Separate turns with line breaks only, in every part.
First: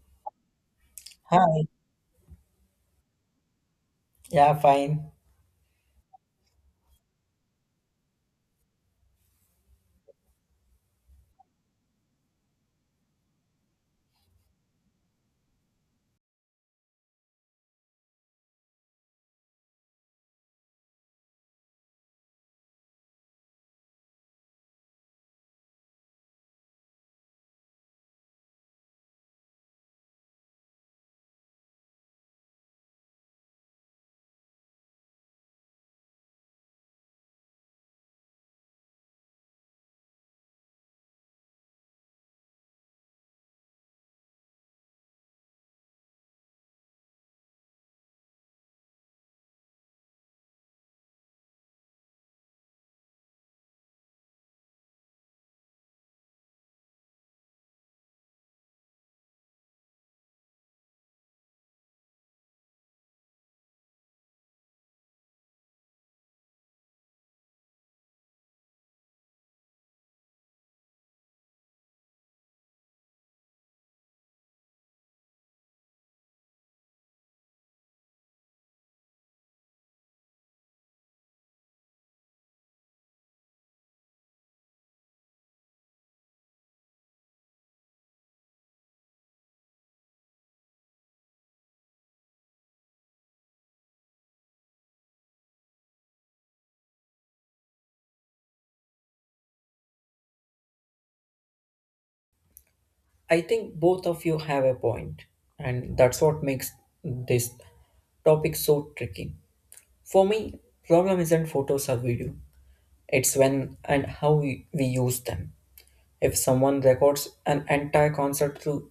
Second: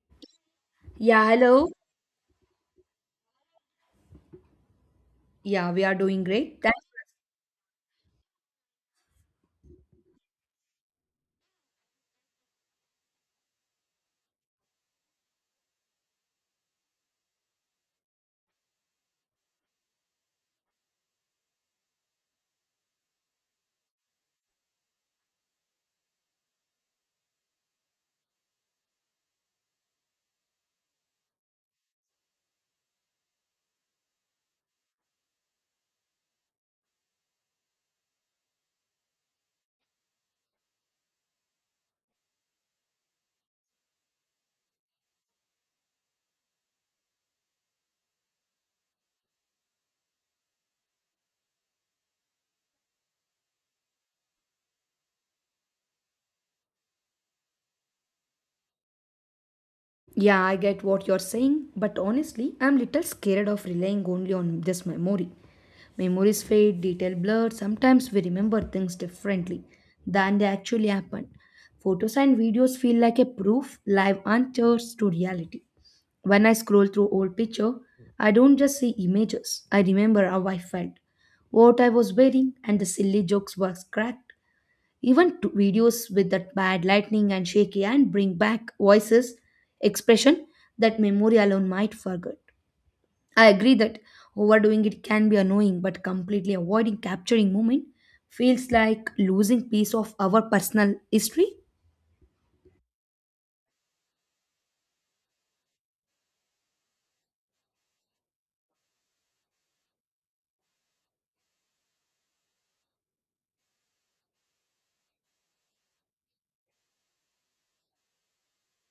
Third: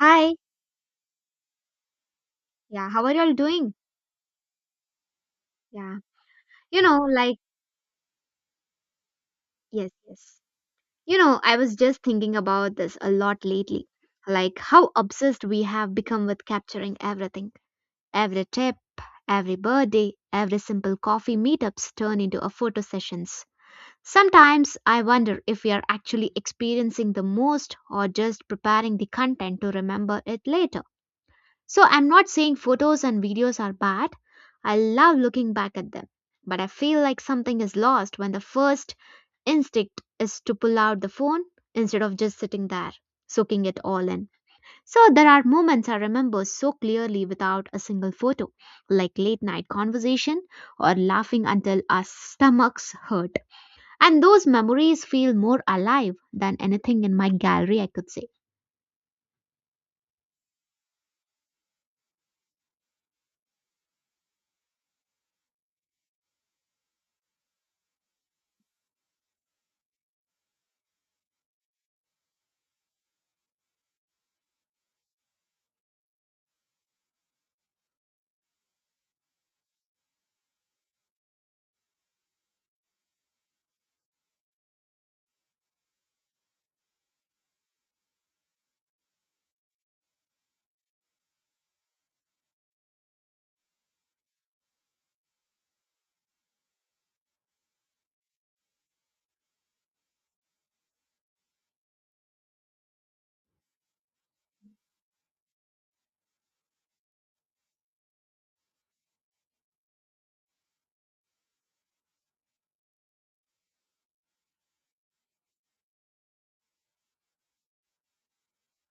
Hi.
Yeah,
Hi.
hello.
Yeah, how are y'all doing?
Yeah, fine.
Yeah, we are
Yeah.
doing great. Thank
You know, like, yes, yes. You know, I was just thinking about this a lot lately. Like, how obsessed we have become with capturing everything. Every tip, every birthday, every simple coffee meetups turn into a photo sessions. Sometimes I wonder if we are actually experiencing the most or just preparing the content to remember it later. So I'm not saying photos and videos are bad. I love looking back at them. But I feel like something is lost when the first instinct is to pull out the phone instead of just sitting there, soaking it all in. So there are moments I remember so clearly without a single photo, like late night conversation or laughing until our stomachs hurt. And those memories feel more alive than anything in my gallery, I could say.
yeah, I get what you're saying, but honestly, I'm little scared of relying only on this memory. Memories fade, detail blur. Sometimes we remember things differently than they actually happen. Photos and videos feel like a proof, live answers to reality. When I scroll through old picture, I don't just see images. I remember how I felt, what I was wearing, and the silly jokes were cracked. Even videos with that bad lighting and shaky hand bring back voices, expression that memory alone might forget. I agree that overdoing it can be annoying, but completely avoiding capturing moment feels like losing piece of our personal history.
I think both of you have a point, and that's what makes this topic so tricky. For me, problem isn't photos or video. It's when and how we use them. If someone records an entire concert through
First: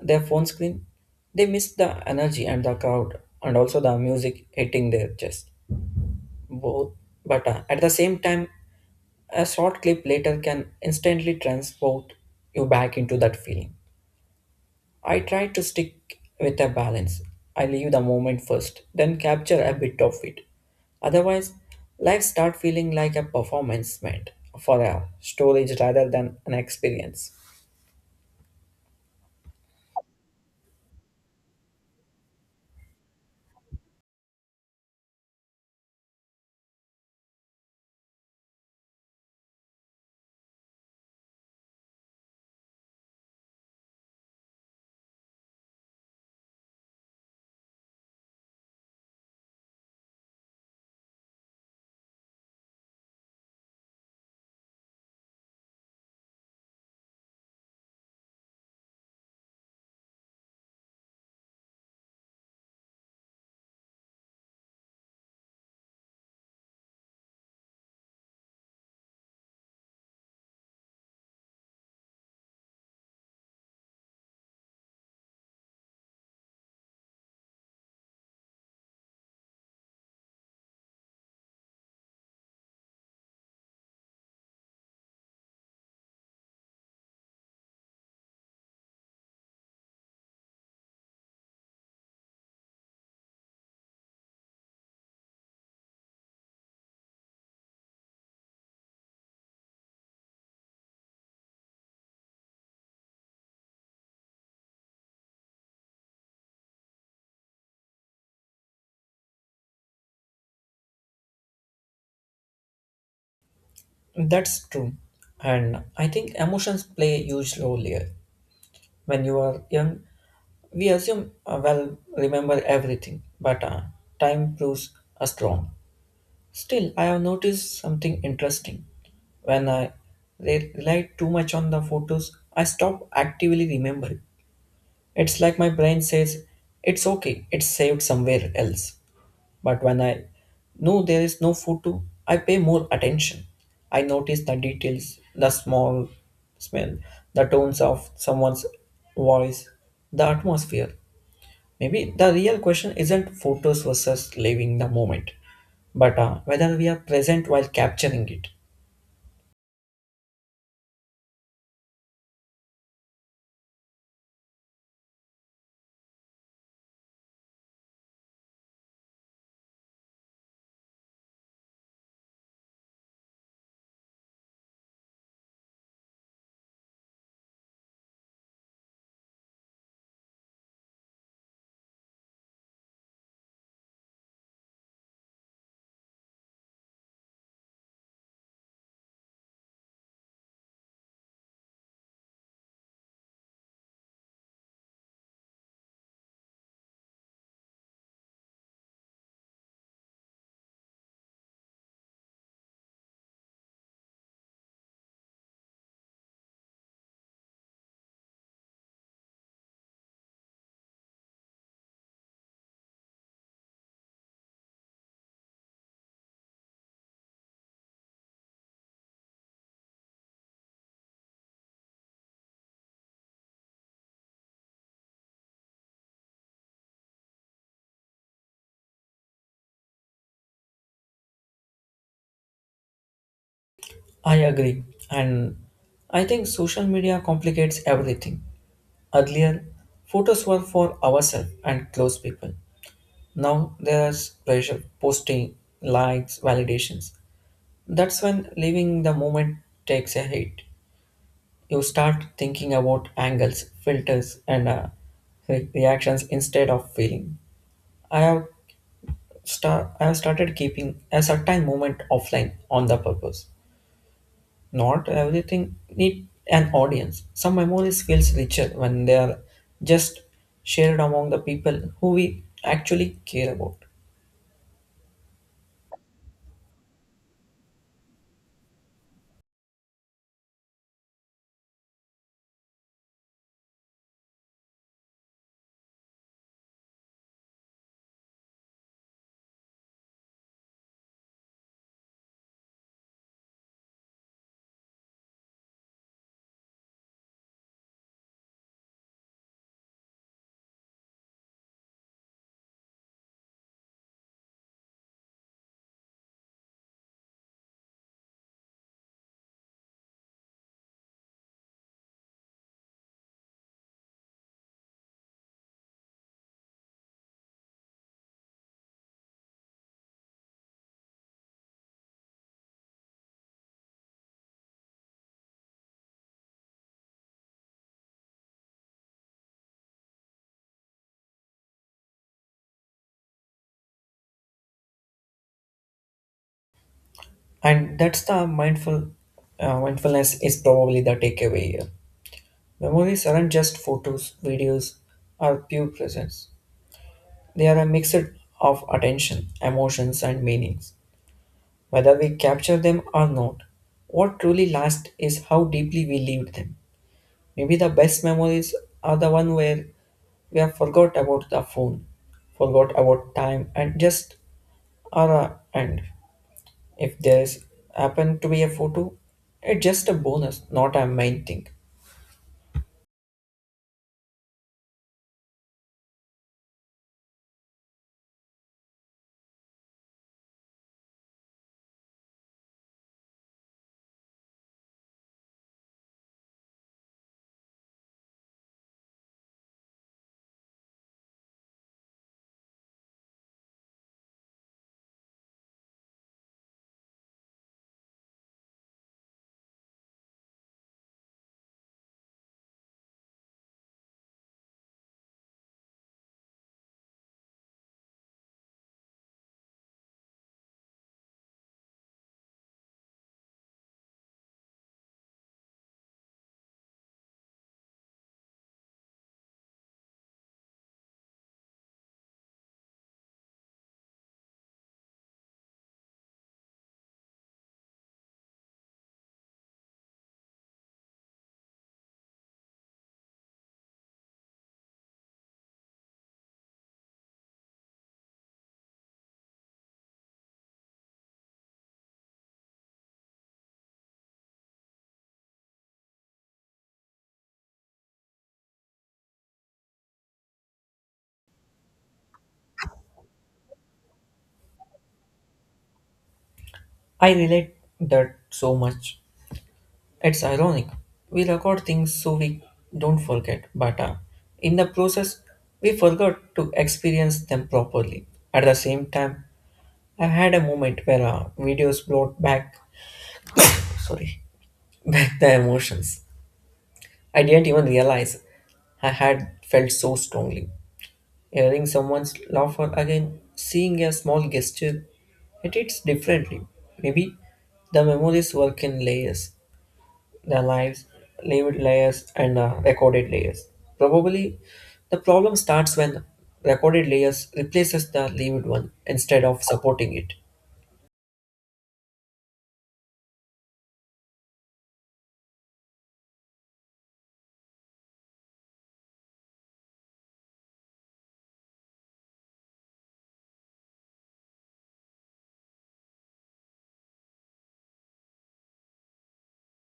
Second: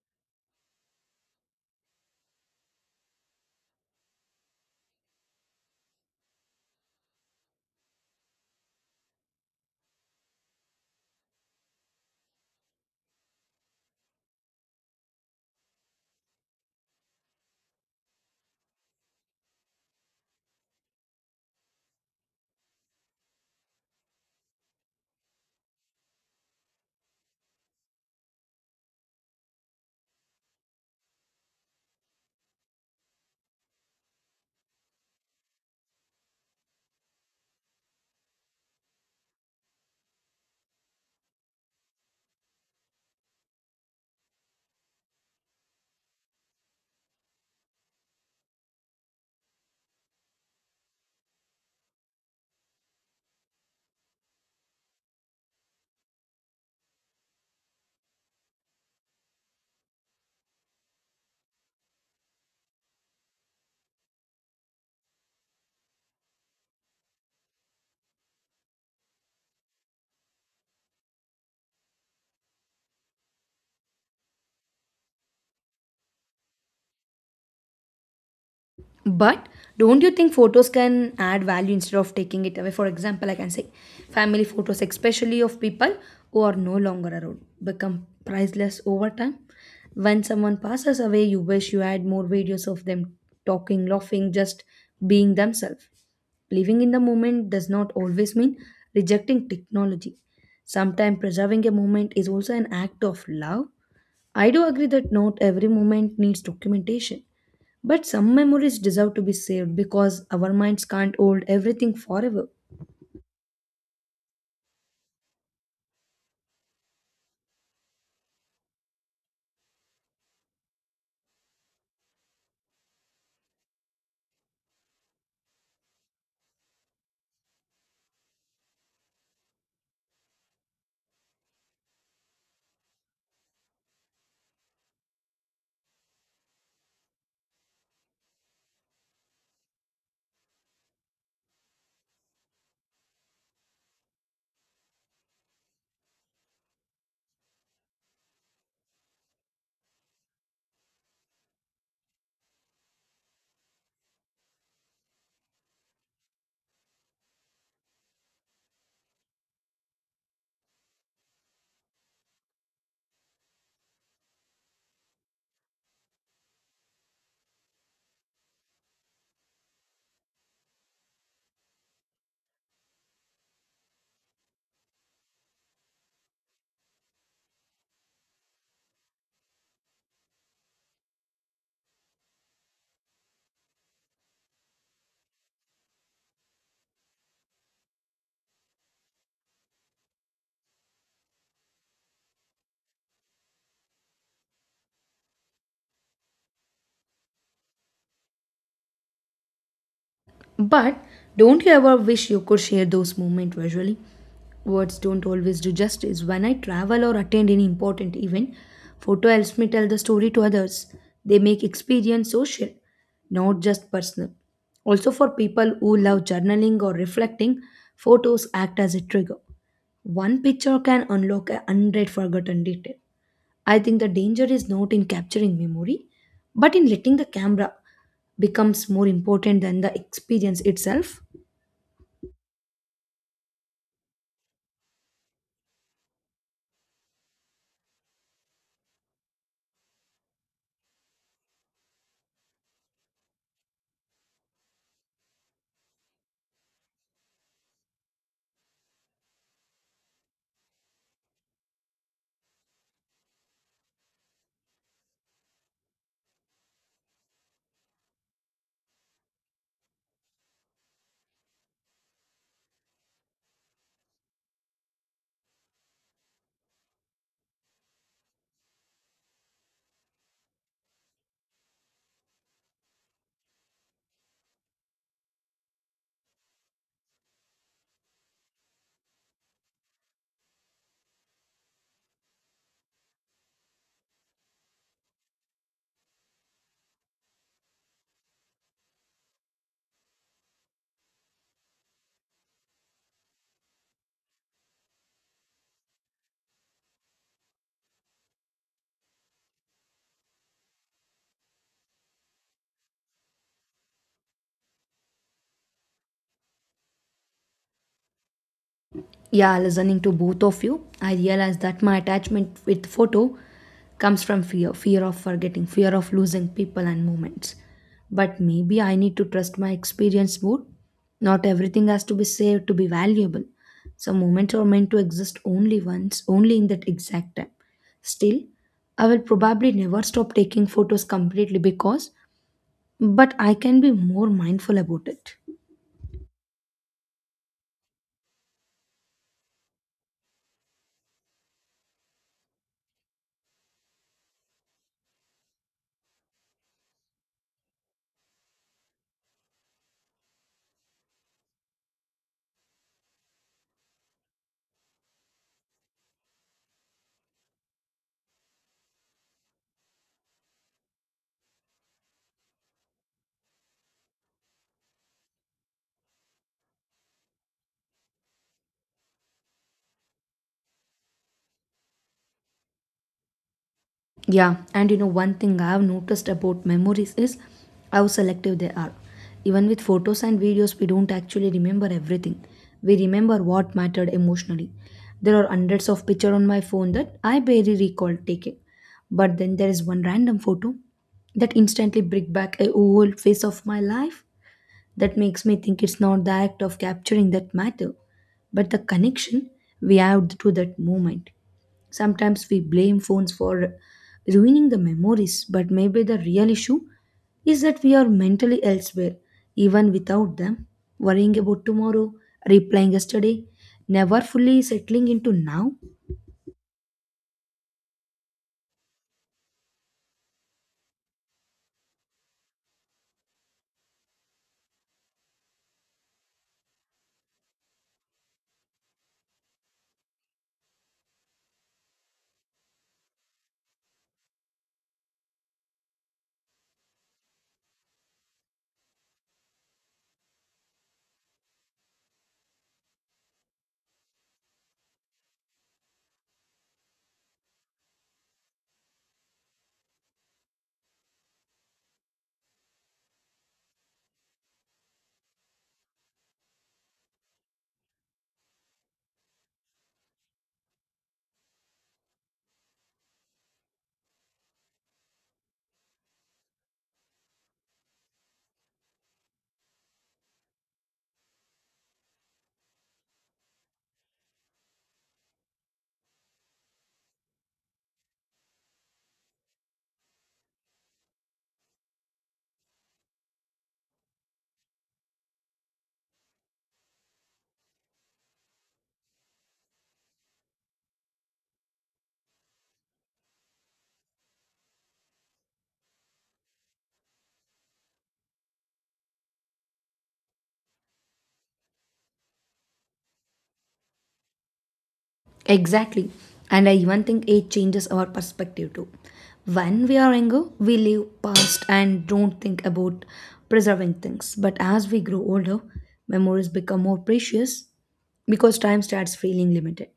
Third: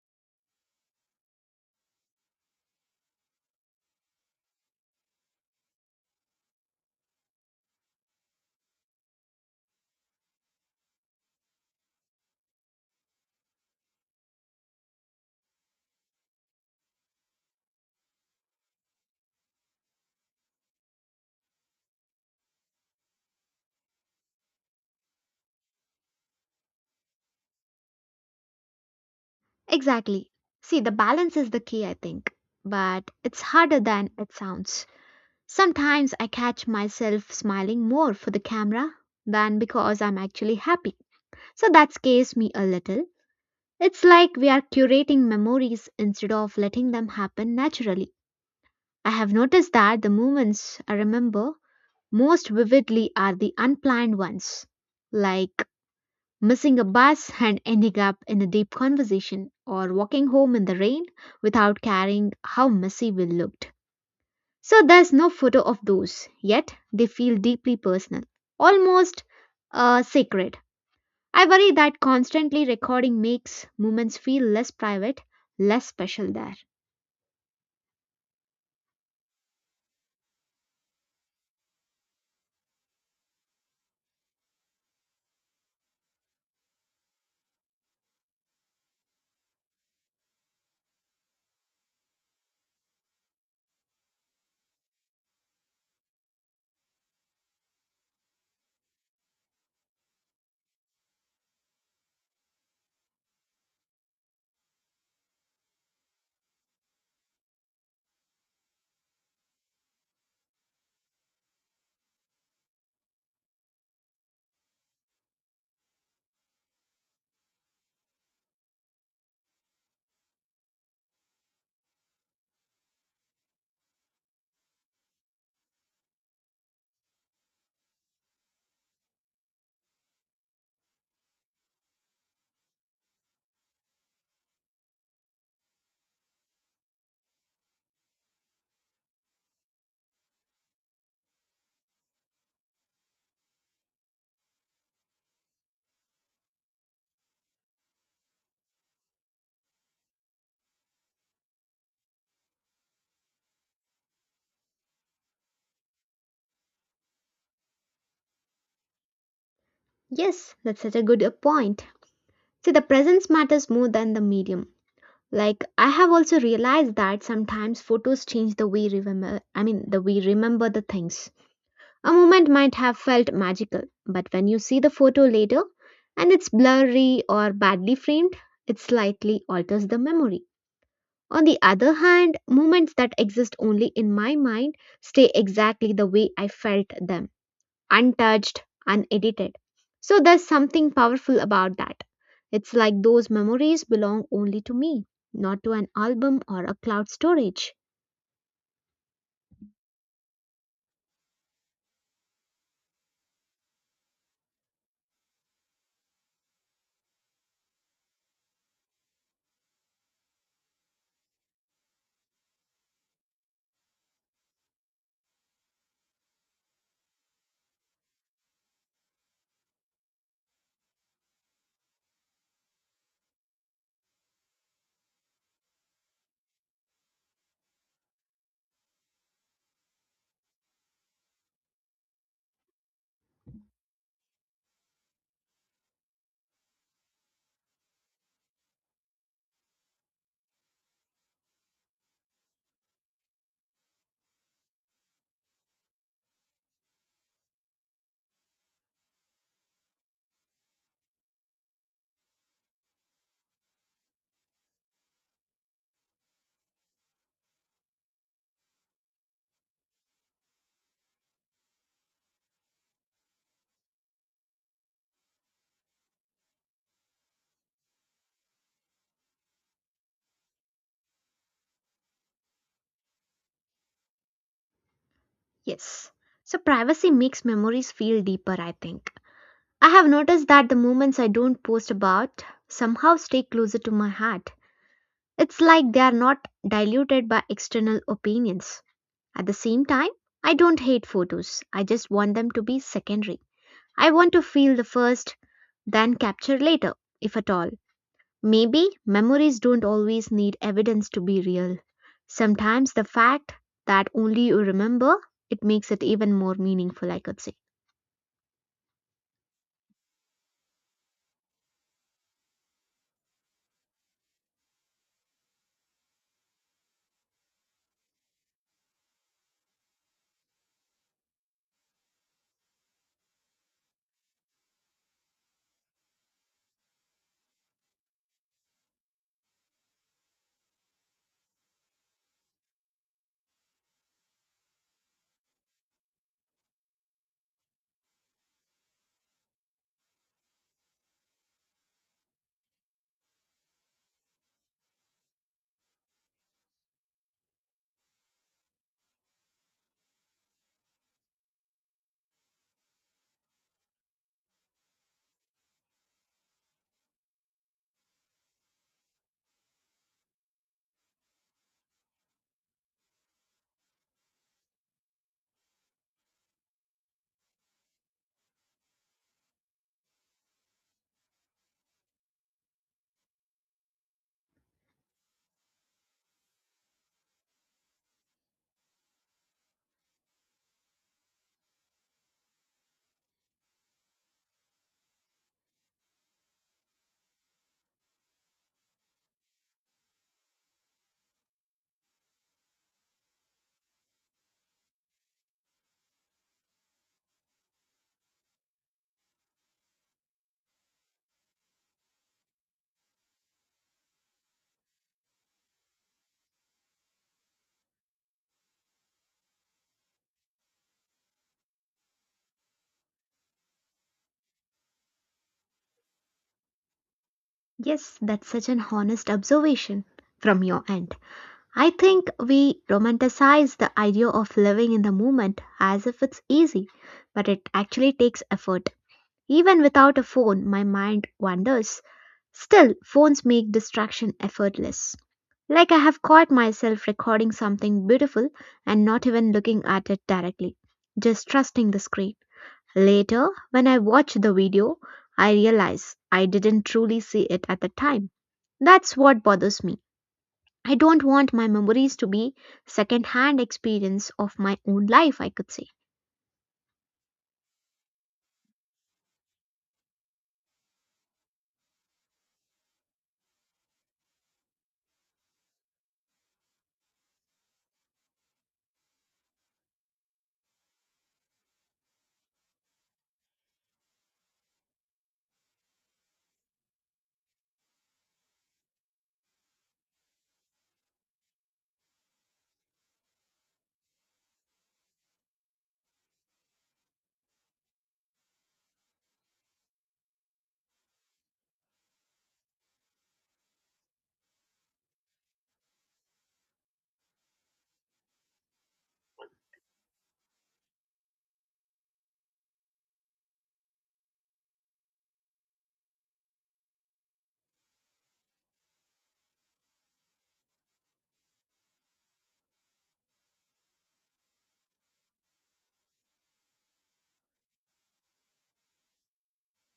their phone screen, they miss the energy and the crowd and also the music hitting their chest. Both, but at the same time, a short clip later can instantly transport you back into that feeling. I try to stick with a balance. I leave the moment first, then capture a bit of it. Otherwise, life start feeling like a performance meant for a storage rather than an experience.
Exactly. See, the balance is the key, I think. But it's harder than it sounds. Sometimes I catch myself smiling more for the camera than because I'm actually happy. So that scares me a little. It's like we are curating memories instead of letting them happen naturally. I have noticed that the moments I remember most vividly are the unplanned ones. Like missing a bus and ending up in a deep conversation, or walking home in the rain without caring how messy we looked. So there's no photo of those, yet they feel deeply personal, almost sacred. I worry that constantly recording makes moments feel less private, less special there.
But don't you think photos can add value instead of taking it away? For example, I can say family photos, especially of people who are no longer around, become priceless over time. When someone passes away, you wish you had more videos of them talking, laughing, just being themselves. Living in the moment does not always mean rejecting technology. Sometimes preserving a moment is also an act of love. I do agree that not every moment needs documentation, but some memories deserve to be saved because our minds can't hold everything forever.
That's true. And I think emotions play a huge role here. When you are young, we assume, well, remember everything, but time proves us wrong. Still, I have noticed something interesting. When I rely too much on the photos, I stop actively remembering. It's like my brain says, it's okay, it's saved somewhere else. But when I know there is no photo, I pay more attention. I notice the details, the small smell, the tones of someone's voice, the atmosphere. Maybe the real question isn't photos versus living the moment, but whether we are present while capturing it.
Yes, that's such a good point. See, the presence matters more than the medium. Like I have also realized that sometimes photos change the way remember I mean the way remember the things. A moment might have felt magical, but when you see the photo later and it's blurry or badly framed, it slightly alters the memory. On the other hand, moments that exist only in my mind stay exactly the way I felt them, untouched, unedited. So there's something powerful about that. It's like those memories belong only to me, not to an album or a cloud storage.
But don't you ever wish you could share those moments visually? Words don't always do justice. When I travel or attend any important event, photo helps me tell the story to others. They make experience social, not just personal. Also, for people who love journaling or reflecting, photos act as a trigger. One picture can unlock a hundred forgotten details. I think the danger is not in capturing memory, but in letting the camera becomes more important than the experience itself.
I agree, and I think social media complicates everything. Earlier, photos were for ourselves and close people. Now there's pressure, posting, likes, validations. That's when living the moment takes a hit. You start thinking about angles, filters, and reactions instead of feeling. I have I have started keeping a certain moment offline on the purpose. Not everything need an audience. Some memories feels richer when they are just shared among the people who we actually care about.
Yes. So privacy makes memories feel deeper, I think. I have noticed that the moments I don't post about somehow stay closer to my heart. It's like they are not diluted by external opinions. At the same time, I don't hate photos, I just want them to be secondary. I want to feel the first, then capture later, if at all. Maybe memories don't always need evidence to be real. Sometimes the fact that only you remember it makes it even more meaningful, I could say.
Yeah, listening to both of you, I realized that my attachment with photo comes from fear of forgetting, fear of losing people and moments. But maybe I need to trust my experience more. Not everything has to be saved to be valuable. Some moments are meant to exist only once, only in that exact time. Still, I will probably never stop taking photos completely because, but I can be more mindful about it.
And that's the mindfulness is probably the takeaway here. Memories aren't just photos, videos, or pure presence. They are a mix of attention, emotions, and meanings. Whether we capture them or not, what truly lasts is how deeply we lived them. Maybe the best memories are the one where we have forgot about the phone, forgot about time, and just are a end. If there's happened to be a photo, it's just a bonus, not a main thing.
Yeah, and you know, one thing I have noticed about memories is how selective they are. Even with photos and videos, we don't actually remember everything. We remember what mattered emotionally. There are hundreds of pictures on my phone that I barely recall taking. But then there is one random photo that instantly brings back a whole phase of my life. That makes me think it's not the act of capturing that matter, but the connection we have to that moment. Sometimes we blame phones for ruining the memories, but maybe the real issue is that we are mentally elsewhere, even without them, worrying about tomorrow, replying yesterday, never fully settling into now.
Yes, that's such an honest observation from your end. I think we romanticize the idea of living in the moment as if it's easy, but it actually takes effort. Even without a phone, my mind wanders. Still, phones make distraction effortless. Like I have caught myself recording something beautiful and not even looking at it directly, just trusting the screen. Later, when I watch the video, I realize I didn't truly see it at the time. That's what bothers me. I don't want my memories to be second-hand experience of my own life, I could say.
I relate that so much. It's ironic. We record things so we don't forget, but in the process, we forgot to experience them properly. At the same time, I had a moment where videos brought back, sorry, back the emotions. I didn't even realize I had felt so strongly. Hearing someone laughter again, seeing a small gesture, it hits differently. Maybe the memories work in layers, the lived layers, and recorded layers. Probably the problem starts when recorded layers replaces the lived one instead of supporting it.
Exactly. And I even think age changes our perspective too. When we are younger, we live past and don't think about preserving things. But as we grow older, memories become more precious because time starts feeling limited.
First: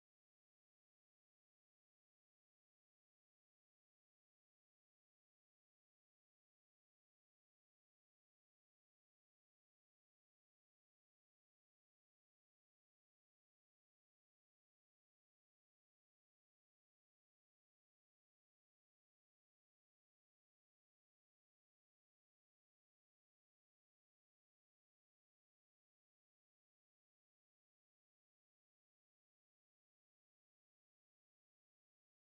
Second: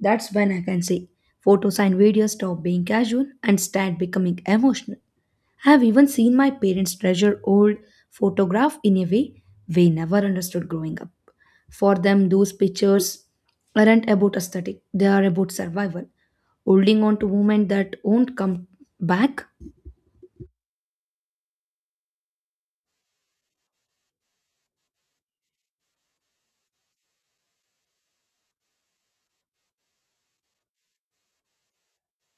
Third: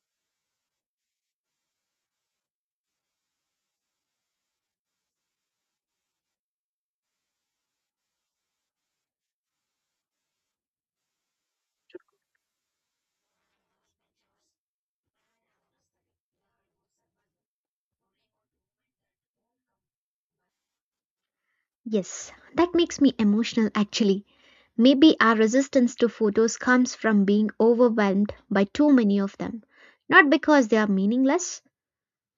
That's when I can say photos and videos stop being casual and start becoming emotional. I have even seen my parents treasure old photograph in a way they never understood growing up. For them, those pictures aren't about aesthetic, they are about survival, holding on to moment that won't come back.
Yes, that makes me emotional actually. Maybe our resistance to photos comes from being overwhelmed by too many of them, not because they are meaningless.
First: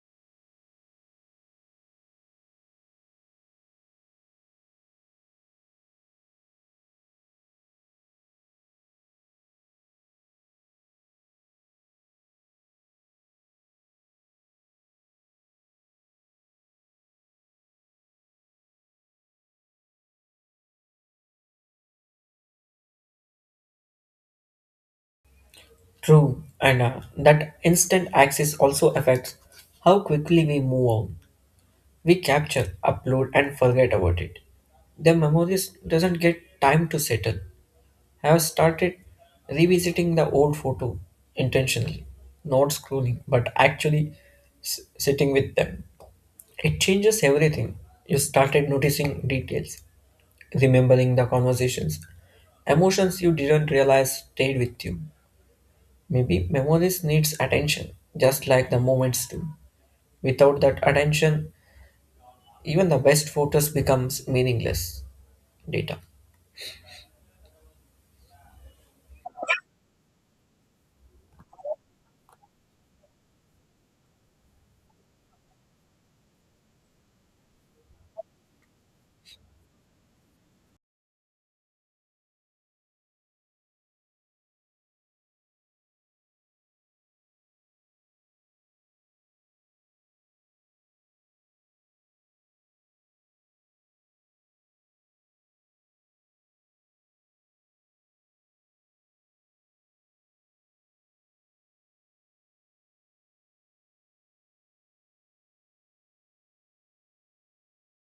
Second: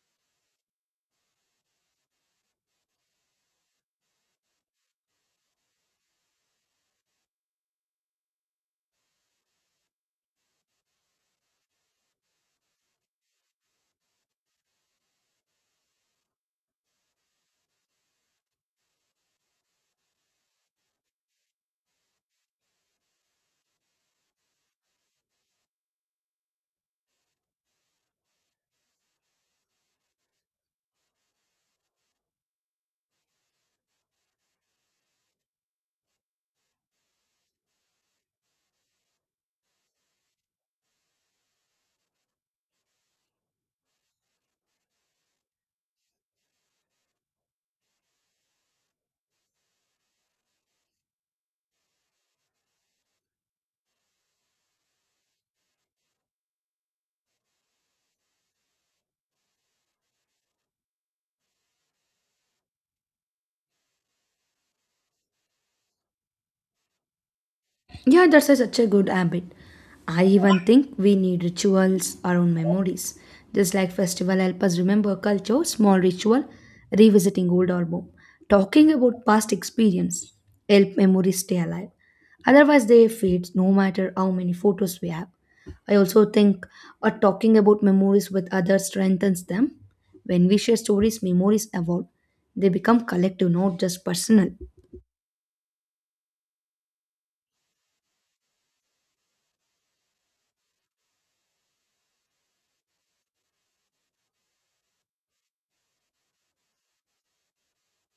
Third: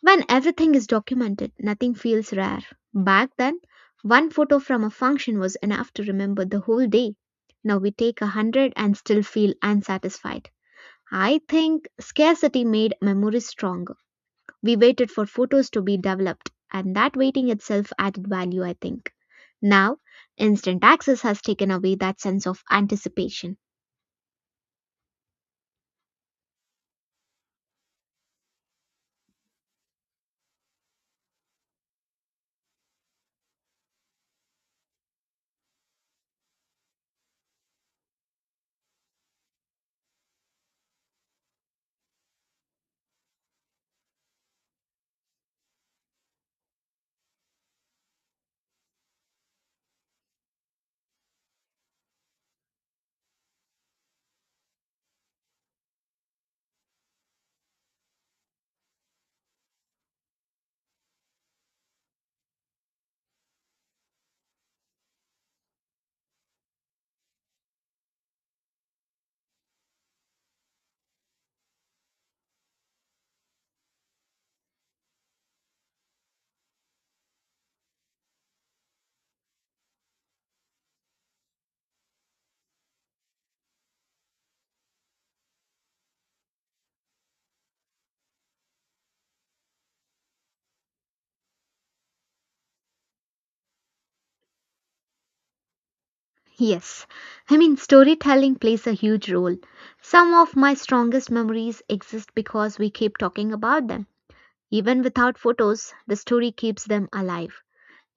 When everything is documented, nothing feels rare. Back then, one photo from a function was enough to remember the whole day. Now we take 100 and still feel unsatisfied. I think scarcity made memories stronger. We waited for photos to be developed, and that waiting itself added value, I think. Now, instant access has taken away that sense of anticipation.
True, and that instant access also affects how quickly we move on. We capture, upload, and forget about it. The memories doesn't get time to settle. I have started revisiting the old photo intentionally, not scrolling, but actually sitting with them. It changes everything. You started noticing details, remembering the conversations, emotions you didn't realize stayed with you. Maybe memories needs attention, just like the moments do. Without that attention, even the best photos becomes meaningless. Data.
Yeah, that's such a good habit. I even think we need rituals around memories. Just like festival help us remember culture, small ritual, revisiting old album, talking about past experience, help memories stay alive. Otherwise they fade no matter how many photos we have. I also think talking about memories with others strengthens them. When we share stories, memories evolve. They become collective, not just personal.
Yes, I mean, storytelling plays a huge role. Some of my strongest memories exist because we keep talking about them. Even without photos, the story keeps them alive.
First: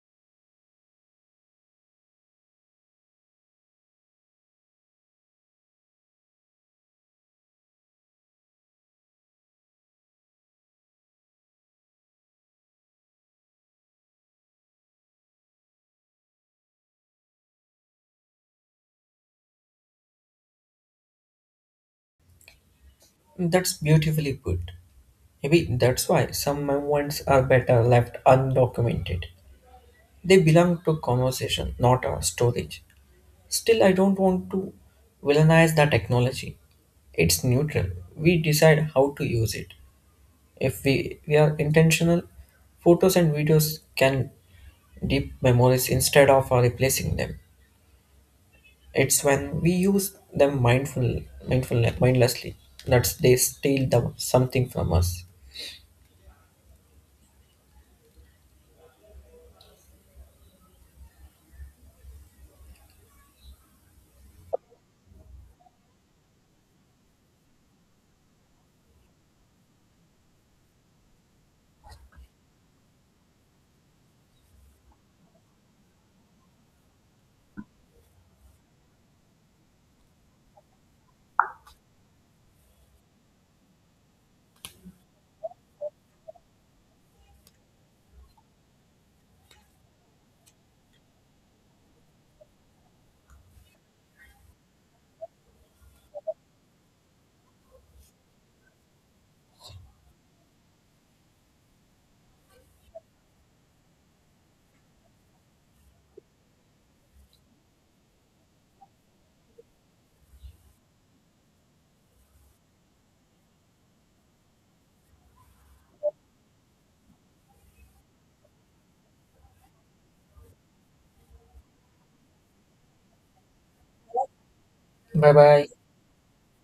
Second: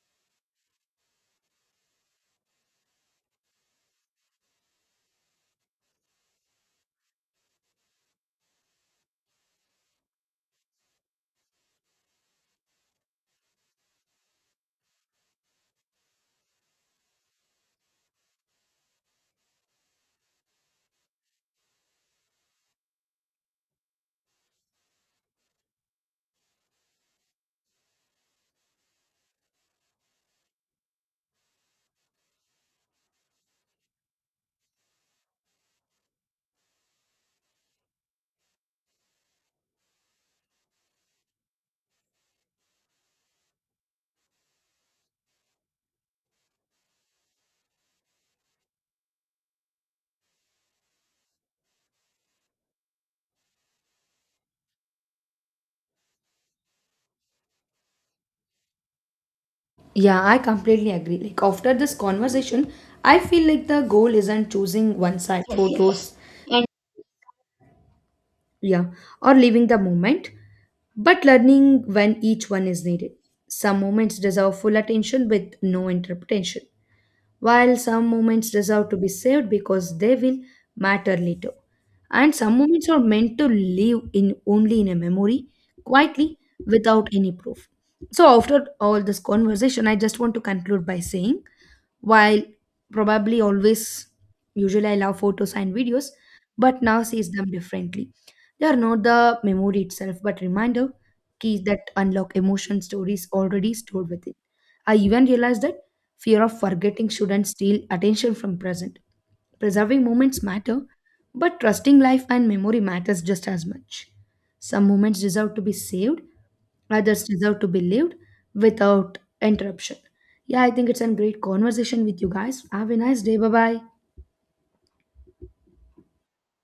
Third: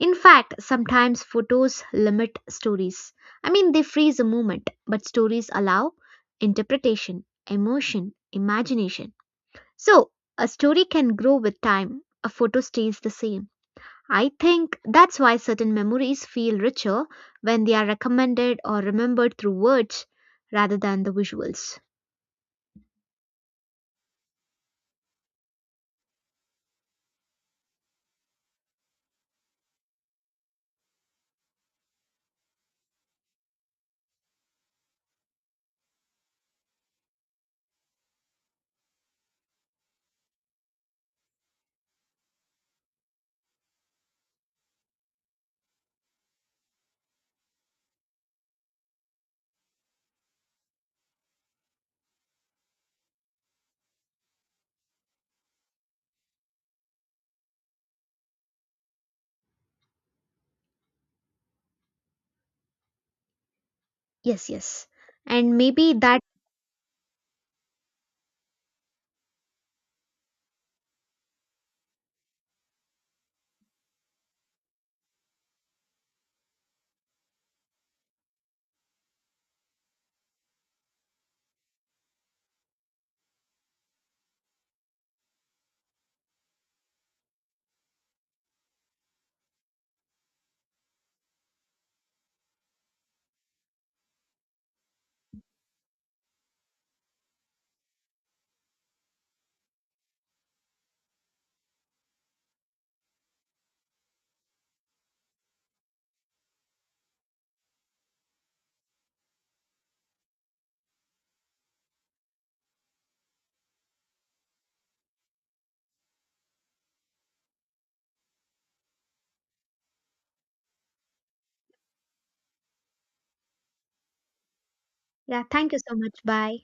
In fact, sometimes photos limit stories. I mean, they freeze a moment, but stories allow interpretation, emotion, imagination. So, a story can grow with time, a photo stays the same. I think that's why certain memories feel richer when they are recommended or remembered through words rather than the visuals.
That's beautifully put. Maybe that's why some moments are better left undocumented. They belong to conversation, not our storage. Still, I don't want to villainize the technology. It's neutral. We decide how to use it. If we are intentional, photos and videos can deep memories instead of replacing them. It's when we use them mindlessly that they steal the, something from us.
Yeah, I completely agree. Like after this conversation, I feel like the goal
Yes,
isn't
yes.
choosing one side
And maybe
photos,
that,
yeah, or leaving the moment, but learning when each one is needed. Some moments deserve full attention with no interpretation, while some moments deserve to be saved because they will matter later. And some moments are meant to live in only in a memory, quietly, without any proof. So after all this conversation, I just want to conclude by saying while probably always usually I love photos and videos, but now sees them differently. They are not the memory itself but reminder keys that unlock emotion stories already stored within. I even realized that fear of forgetting shouldn't steal attention from present. Preserving moments matter, but trusting life and memory matters just as much. Some moments deserve to be saved, others deserve to be lived without interruption. Yeah, I think it's a great conversation with you guys. Have a nice day. Bye bye.
Bye
yeah,
bye.
thank you so much. Bye.